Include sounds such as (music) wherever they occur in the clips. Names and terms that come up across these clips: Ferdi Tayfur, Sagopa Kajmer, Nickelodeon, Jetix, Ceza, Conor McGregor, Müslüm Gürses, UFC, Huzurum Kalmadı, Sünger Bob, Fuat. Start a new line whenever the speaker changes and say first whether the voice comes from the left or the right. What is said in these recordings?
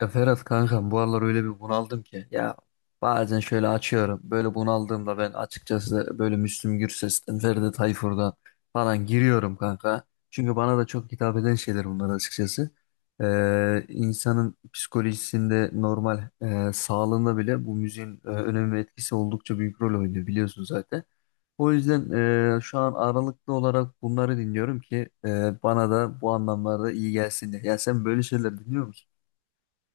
left: Ya Ferhat kankam bu aralar öyle bir bunaldım ki ya bazen şöyle açıyorum böyle bunaldığımda ben açıkçası böyle Müslüm Gürses'ten Ferdi Tayfur'dan falan giriyorum kanka. Çünkü bana da çok hitap eden şeyler bunlar açıkçası. İnsanın psikolojisinde normal sağlığında bile bu müziğin önemi ve etkisi oldukça büyük rol oynuyor biliyorsun zaten. O yüzden şu an aralıklı olarak bunları dinliyorum ki bana da bu anlamlarda iyi gelsin diye. Ya sen böyle şeyler dinliyor musun?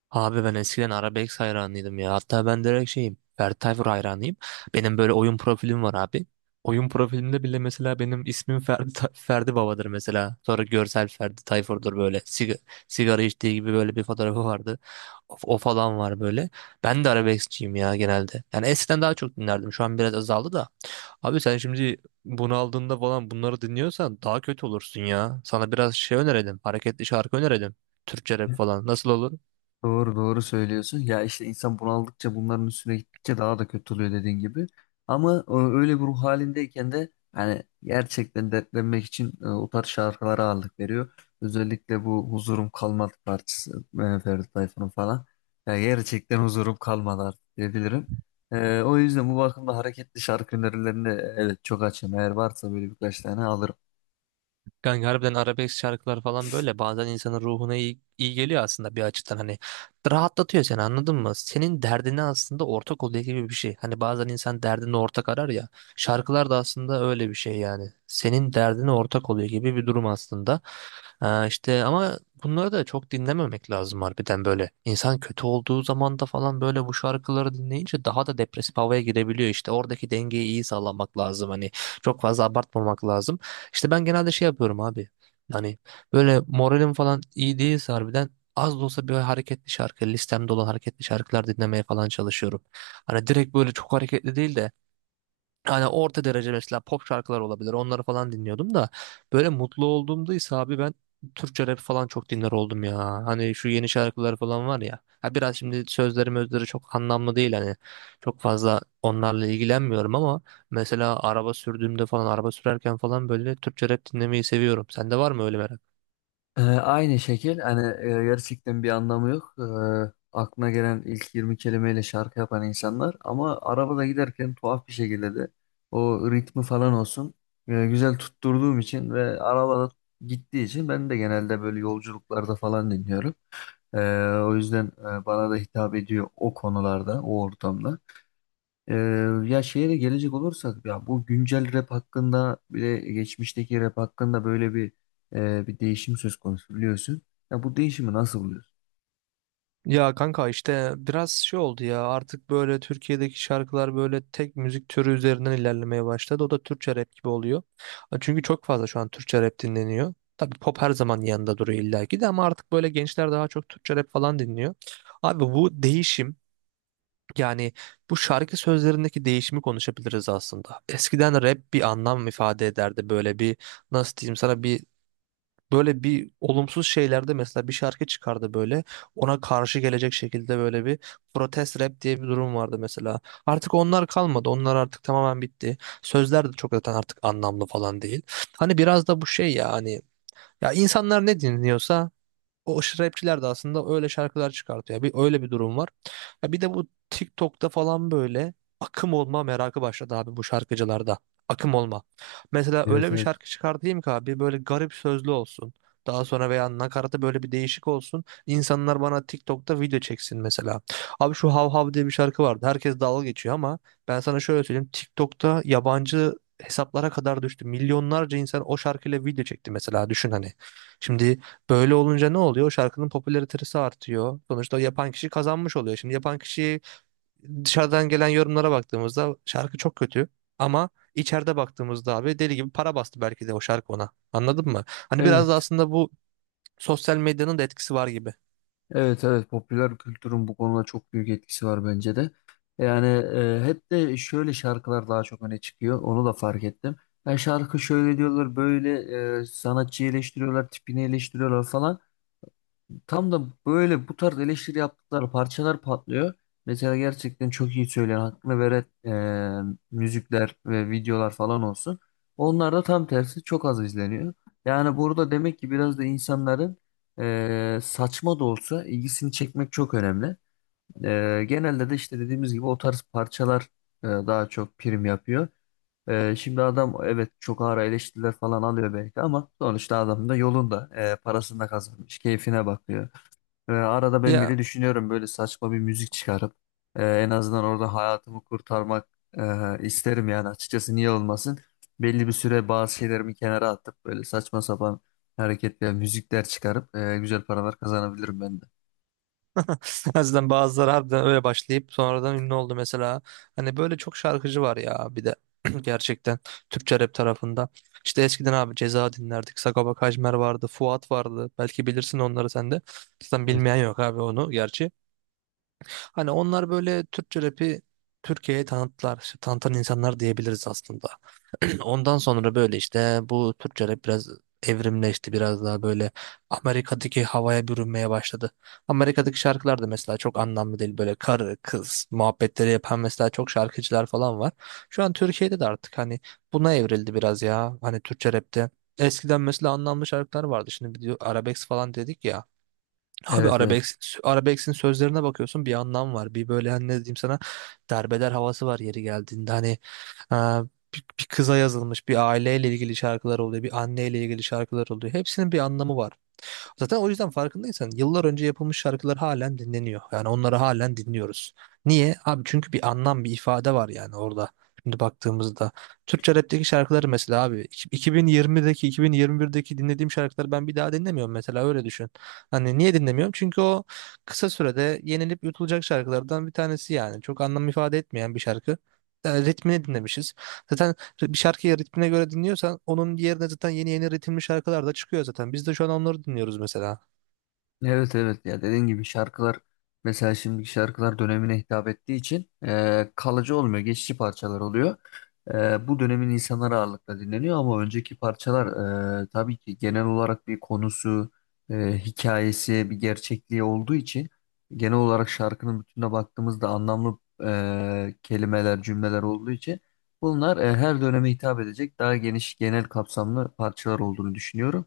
right: Abi ben eskiden arabesk hayranıydım ya. Hatta ben direkt şeyim. Ferdi Tayfur hayranıyım. Benim böyle oyun profilim var abi. Oyun profilimde bile mesela benim ismim Ferdi Baba'dır mesela. Sonra görsel Ferdi Tayfur'dur böyle. Sigara içtiği gibi böyle bir fotoğrafı vardı. O falan var böyle. Ben de arabeskçiyim ya genelde. Yani eskiden daha çok dinlerdim. Şu an biraz azaldı da. Abi sen şimdi bunu aldığında falan bunları dinliyorsan daha kötü olursun ya. Sana biraz şey önerelim. Hareketli şarkı önerelim. Türkçe rap falan. Nasıl olur?
left: Doğru doğru söylüyorsun. Ya işte insan bunaldıkça bunların üstüne gittikçe daha da kötü oluyor dediğin gibi. Ama öyle bir ruh halindeyken de hani gerçekten dertlenmek için o tarz şarkılara ağırlık veriyor. Özellikle bu Huzurum Kalmadı parçası Ferdi Tayfur'un falan. Ya gerçekten huzurum kalmadı artık diyebilirim. O yüzden bu bakımda hareketli şarkı önerilerini evet çok açım. Eğer varsa böyle birkaç tane alırım.
right: Kanka harbiden arabesk şarkılar falan böyle bazen insanın ruhuna iyi, iyi geliyor aslında bir açıdan hani rahatlatıyor seni, anladın mı? Senin derdine aslında ortak oluyor gibi bir şey. Hani bazen insan derdine ortak arar ya, şarkılar da aslında öyle bir şey yani. Senin derdine ortak oluyor gibi bir durum aslında. Ha işte ama bunları da çok dinlememek lazım harbiden böyle. İnsan kötü olduğu zaman da falan böyle bu şarkıları dinleyince daha da depresif havaya girebiliyor işte. Oradaki dengeyi iyi sağlamak lazım hani. Çok fazla abartmamak lazım. İşte ben genelde şey yapıyorum abi. Hani böyle moralim falan iyi değilse harbiden az da olsa böyle hareketli şarkı, listemde olan hareketli şarkılar dinlemeye falan çalışıyorum. Hani direkt böyle çok hareketli değil de hani orta derece mesela pop şarkılar olabilir. Onları falan dinliyordum da böyle mutlu olduğumda ise abi ben Türkçe rap falan çok dinler oldum ya. Hani şu yeni şarkılar falan var ya. Ha biraz şimdi sözleri mözleri çok anlamlı değil hani. Çok fazla onlarla ilgilenmiyorum ama mesela araba sürdüğümde falan, araba sürerken falan böyle Türkçe rap dinlemeyi seviyorum. Sende var mı öyle merak?
left: Aynı şekil hani gerçekten bir anlamı yok. Aklına gelen ilk 20 kelimeyle şarkı yapan insanlar ama arabada giderken tuhaf bir şekilde de o ritmi falan olsun güzel tutturduğum için ve arabada gittiği için ben de genelde böyle yolculuklarda falan dinliyorum. Ee, O yüzden bana da hitap ediyor o konularda, o ortamda. Ee, Ya şeye gelecek olursak ya bu güncel rap hakkında bile geçmişteki rap hakkında böyle bir değişim söz konusu biliyorsun. Ya bu değişimi nasıl buluyorsun?
right: Ya kanka işte biraz şey oldu ya, artık böyle Türkiye'deki şarkılar böyle tek müzik türü üzerinden ilerlemeye başladı. O da Türkçe rap gibi oluyor. Çünkü çok fazla şu an Türkçe rap dinleniyor. Tabii pop her zaman yanında duruyor illaki de, ama artık böyle gençler daha çok Türkçe rap falan dinliyor. Abi bu değişim, yani bu şarkı sözlerindeki değişimi konuşabiliriz aslında. Eskiden rap bir anlam ifade ederdi, böyle bir, nasıl diyeyim sana, bir böyle bir olumsuz şeylerde mesela bir şarkı çıkardı böyle, ona karşı gelecek şekilde böyle bir protest rap diye bir durum vardı mesela. Artık onlar kalmadı. Onlar artık tamamen bitti. Sözler de çok zaten artık anlamlı falan değil. Hani biraz da bu şey ya, hani ya insanlar ne dinliyorsa o aşırı rapçiler de aslında öyle şarkılar çıkartıyor. Bir öyle bir durum var. Ya bir de bu TikTok'ta falan böyle akım olma merakı başladı abi bu şarkıcılarda. Akım olma. Mesela öyle
left: Evet,
right: bir
left: evet.
right: şarkı çıkartayım ki abi böyle garip sözlü olsun. Daha sonra veya nakaratı böyle bir değişik olsun. İnsanlar bana TikTok'ta video çeksin mesela. Abi şu Hav Hav diye bir şarkı vardı. Herkes dalga geçiyor ama ben sana şöyle söyleyeyim. TikTok'ta yabancı hesaplara kadar düştü. Milyonlarca insan o şarkıyla video çekti mesela, düşün hani. Şimdi böyle olunca ne oluyor? O şarkının popülaritesi artıyor. Sonuçta yapan kişi kazanmış oluyor. Şimdi yapan kişi, dışarıdan gelen yorumlara baktığımızda şarkı çok kötü. Ama içeride baktığımızda abi deli gibi para bastı belki de o şarkı ona. Anladın mı? Hani biraz da
left: Evet,
right: aslında bu sosyal medyanın da etkisi var gibi.
left: evet, evet. Popüler kültürün bu konuda çok büyük etkisi var bence de. Yani hep de şöyle şarkılar daha çok öne çıkıyor. Onu da fark ettim. Yani şarkı şöyle diyorlar, böyle sanatçıyı eleştiriyorlar, tipini eleştiriyorlar falan. Tam da böyle bu tarz eleştiri yaptıkları parçalar patlıyor. Mesela gerçekten çok iyi söyleyen, hakkını veren müzikler ve videolar falan olsun. Onlar da tam tersi çok az izleniyor. Yani burada demek ki biraz da insanların saçma da olsa ilgisini çekmek çok önemli. Genelde de işte dediğimiz gibi o tarz parçalar daha çok prim yapıyor. Şimdi adam evet çok ağır eleştiriler falan alıyor belki ama sonuçta adam da yolunda parasını da kazanmış, keyfine bakıyor. Arada ben
right: Ya
left: bile düşünüyorum böyle saçma bir müzik çıkarıp en azından orada hayatımı kurtarmak isterim yani açıkçası niye olmasın. Belli bir süre bazı şeylerimi kenara atıp böyle saçma sapan hareketler, müzikler çıkarıp güzel paralar kazanabilirim ben de.
right: (laughs) o yüzden bazıları harbiden öyle başlayıp sonradan ünlü oldu mesela. Hani böyle çok şarkıcı var ya bir de (clears throat) gerçekten Türkçe rap tarafında. İşte eskiden abi Ceza dinlerdik. Sagopa Kajmer vardı. Fuat vardı. Belki bilirsin onları sen de. Zaten
left: Evet.
right: bilmeyen yok abi onu gerçi. Hani onlar böyle Türkçe rapi Türkiye'ye tanıttılar. İşte tanıtan insanlar diyebiliriz aslında. (clears throat) Ondan sonra böyle işte bu Türkçe rap biraz evrimleşti. Biraz daha böyle Amerika'daki havaya bürünmeye başladı. Amerika'daki şarkılar da mesela çok anlamlı değil. Böyle karı kız muhabbetleri yapan mesela çok şarkıcılar falan var. Şu an Türkiye'de de artık hani buna evrildi biraz ya. Hani Türkçe rapte. Eskiden mesela anlamlı şarkılar vardı. Şimdi bir de arabesk falan dedik ya. Abi
left: Evet, evet.
right: Arabesk'in sözlerine bakıyorsun, bir anlam var. Bir böyle hani, ne diyeyim sana, derbeder havası var yeri geldiğinde. Hani e, bir kıza yazılmış, bir aileyle ilgili şarkılar oluyor. Bir anneyle ilgili şarkılar oluyor. Hepsinin bir anlamı var. Zaten o yüzden farkındaysan yıllar önce yapılmış şarkılar halen dinleniyor. Yani onları halen dinliyoruz. Niye? Abi çünkü bir anlam, bir ifade var yani orada. Şimdi baktığımızda Türkçe rapteki şarkıları mesela abi 2020'deki 2021'deki dinlediğim şarkıları ben bir daha dinlemiyorum mesela, öyle düşün. Hani niye dinlemiyorum? Çünkü o kısa sürede yenilip yutulacak şarkılardan bir tanesi yani. Çok anlam ifade etmeyen bir şarkı. Ritmini dinlemişiz. Zaten bir şarkıyı ritmine göre dinliyorsan onun yerine zaten yeni yeni ritimli şarkılar da çıkıyor zaten. Biz de şu an onları dinliyoruz mesela.
left: Evet, evet, ya dediğin gibi şarkılar mesela şimdiki şarkılar dönemine hitap ettiği için kalıcı olmuyor geçici parçalar oluyor. Bu dönemin insanları ağırlıkla dinleniyor ama önceki parçalar tabii ki genel olarak bir konusu, hikayesi, bir gerçekliği olduğu için genel olarak şarkının bütününe baktığımızda anlamlı kelimeler, cümleler olduğu için bunlar her döneme hitap edecek daha geniş genel kapsamlı parçalar olduğunu düşünüyorum.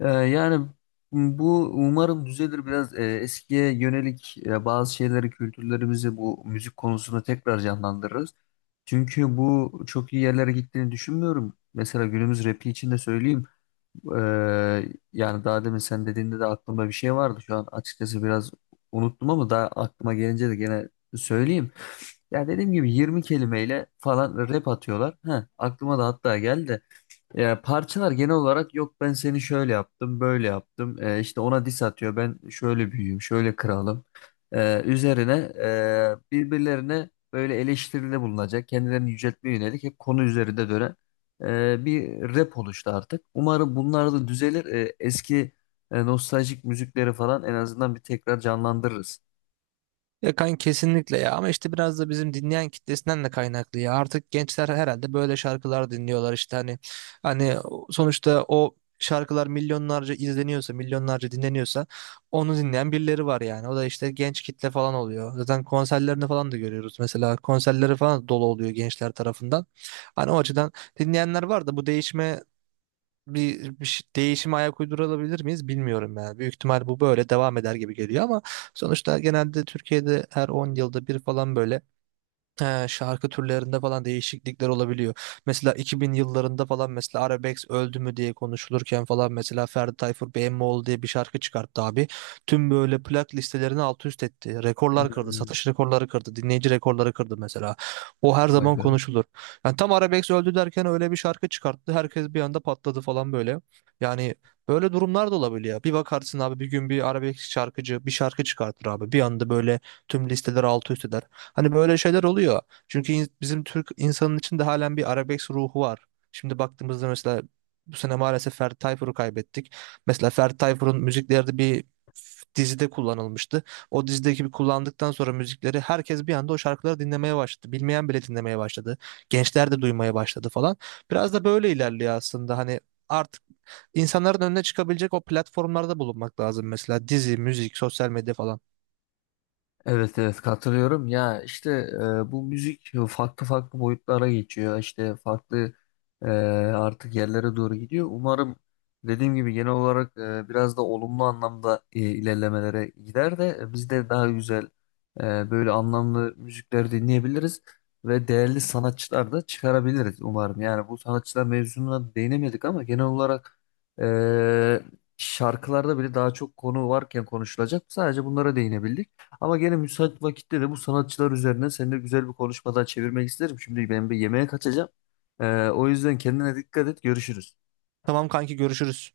left: Yani bu umarım düzelir biraz eskiye yönelik bazı şeyleri kültürlerimizi bu müzik konusunda tekrar canlandırırız. Çünkü bu çok iyi yerlere gittiğini düşünmüyorum. Mesela günümüz rapi için de söyleyeyim. E, Yani daha demin sen dediğinde de aklımda bir şey vardı. Şu an açıkçası biraz unuttum ama daha aklıma gelince de gene söyleyeyim. Ya dediğim gibi 20 kelimeyle falan rap atıyorlar. Heh, aklıma da hatta geldi. Ya parçalar genel olarak yok, ben seni şöyle yaptım böyle yaptım, işte ona diss atıyor, ben şöyle büyüğüm şöyle kralım. Üzerine birbirlerine böyle eleştiride bulunacak, kendilerini yüceltmeye yönelik hep konu üzerinde dönen bir rap oluştu artık. Umarım bunlar da düzelir, eski nostaljik müzikleri falan en azından bir tekrar canlandırırız.
right: Ya kanka kesinlikle ya, ama işte biraz da bizim dinleyen kitlesinden de kaynaklı ya. Artık gençler herhalde böyle şarkılar dinliyorlar işte, hani, hani sonuçta o şarkılar milyonlarca izleniyorsa, milyonlarca dinleniyorsa onu dinleyen birileri var yani. O da işte genç kitle falan oluyor. Zaten konserlerini falan da görüyoruz mesela. Konserleri falan dolu oluyor gençler tarafından. Hani o açıdan dinleyenler var da, bu değişme, değişime ayak uydurabilir miyiz bilmiyorum yani. Büyük ihtimal bu böyle devam eder gibi geliyor ama sonuçta genelde Türkiye'de her 10 yılda bir falan böyle he, şarkı türlerinde falan değişiklikler olabiliyor. Mesela 2000 yıllarında falan, mesela Arabex öldü mü diye konuşulurken falan, mesela Ferdi Tayfur BMO diye bir şarkı çıkarttı abi. Tüm böyle plak listelerini alt üst etti. Rekorlar kırdı.
left: Hmm,
right: Satış rekorları kırdı. Dinleyici rekorları kırdı mesela. O her
left: vay
right: zaman
left: be.
right: konuşulur. Yani tam Arabex öldü derken öyle bir şarkı çıkarttı. Herkes bir anda patladı falan böyle. Yani böyle durumlar da olabiliyor. Bir bakarsın abi bir gün bir Arabex şarkıcı bir şarkı çıkartır abi. Bir anda böyle tüm listeler altı üst eder. Hani böyle şeyler oluyor. Çünkü bizim Türk insanın içinde halen bir arabesk ruhu var. Şimdi baktığımızda mesela bu sene maalesef Ferdi Tayfur'u kaybettik. Mesela Ferdi Tayfur'un müzikleri de bir dizide kullanılmıştı. O dizideki bir kullandıktan sonra müzikleri herkes bir anda o şarkıları dinlemeye başladı. Bilmeyen bile dinlemeye başladı. Gençler de duymaya başladı falan. Biraz da böyle ilerliyor aslında. Hani artık insanların önüne çıkabilecek o platformlarda bulunmak lazım, mesela dizi, müzik, sosyal medya falan.
left: Evet, evet, katılıyorum. Ya işte bu müzik farklı farklı boyutlara geçiyor. İşte farklı artık yerlere doğru gidiyor. Umarım dediğim gibi genel olarak biraz da olumlu anlamda ilerlemelere gider de biz de daha güzel e, böyle anlamlı müzikler dinleyebiliriz ve değerli sanatçılar da çıkarabiliriz umarım. Yani bu sanatçılar mevzuna değinemedik ama genel olarak e, şarkılarda bile daha çok konu varken konuşulacak. Sadece bunlara değinebildik. Ama gene müsait vakitte de bu sanatçılar üzerine seninle güzel bir konuşmadan çevirmek isterim. Şimdi ben bir yemeğe kaçacağım. O yüzden kendine dikkat et. Görüşürüz.
right: Tamam kanki, görüşürüz.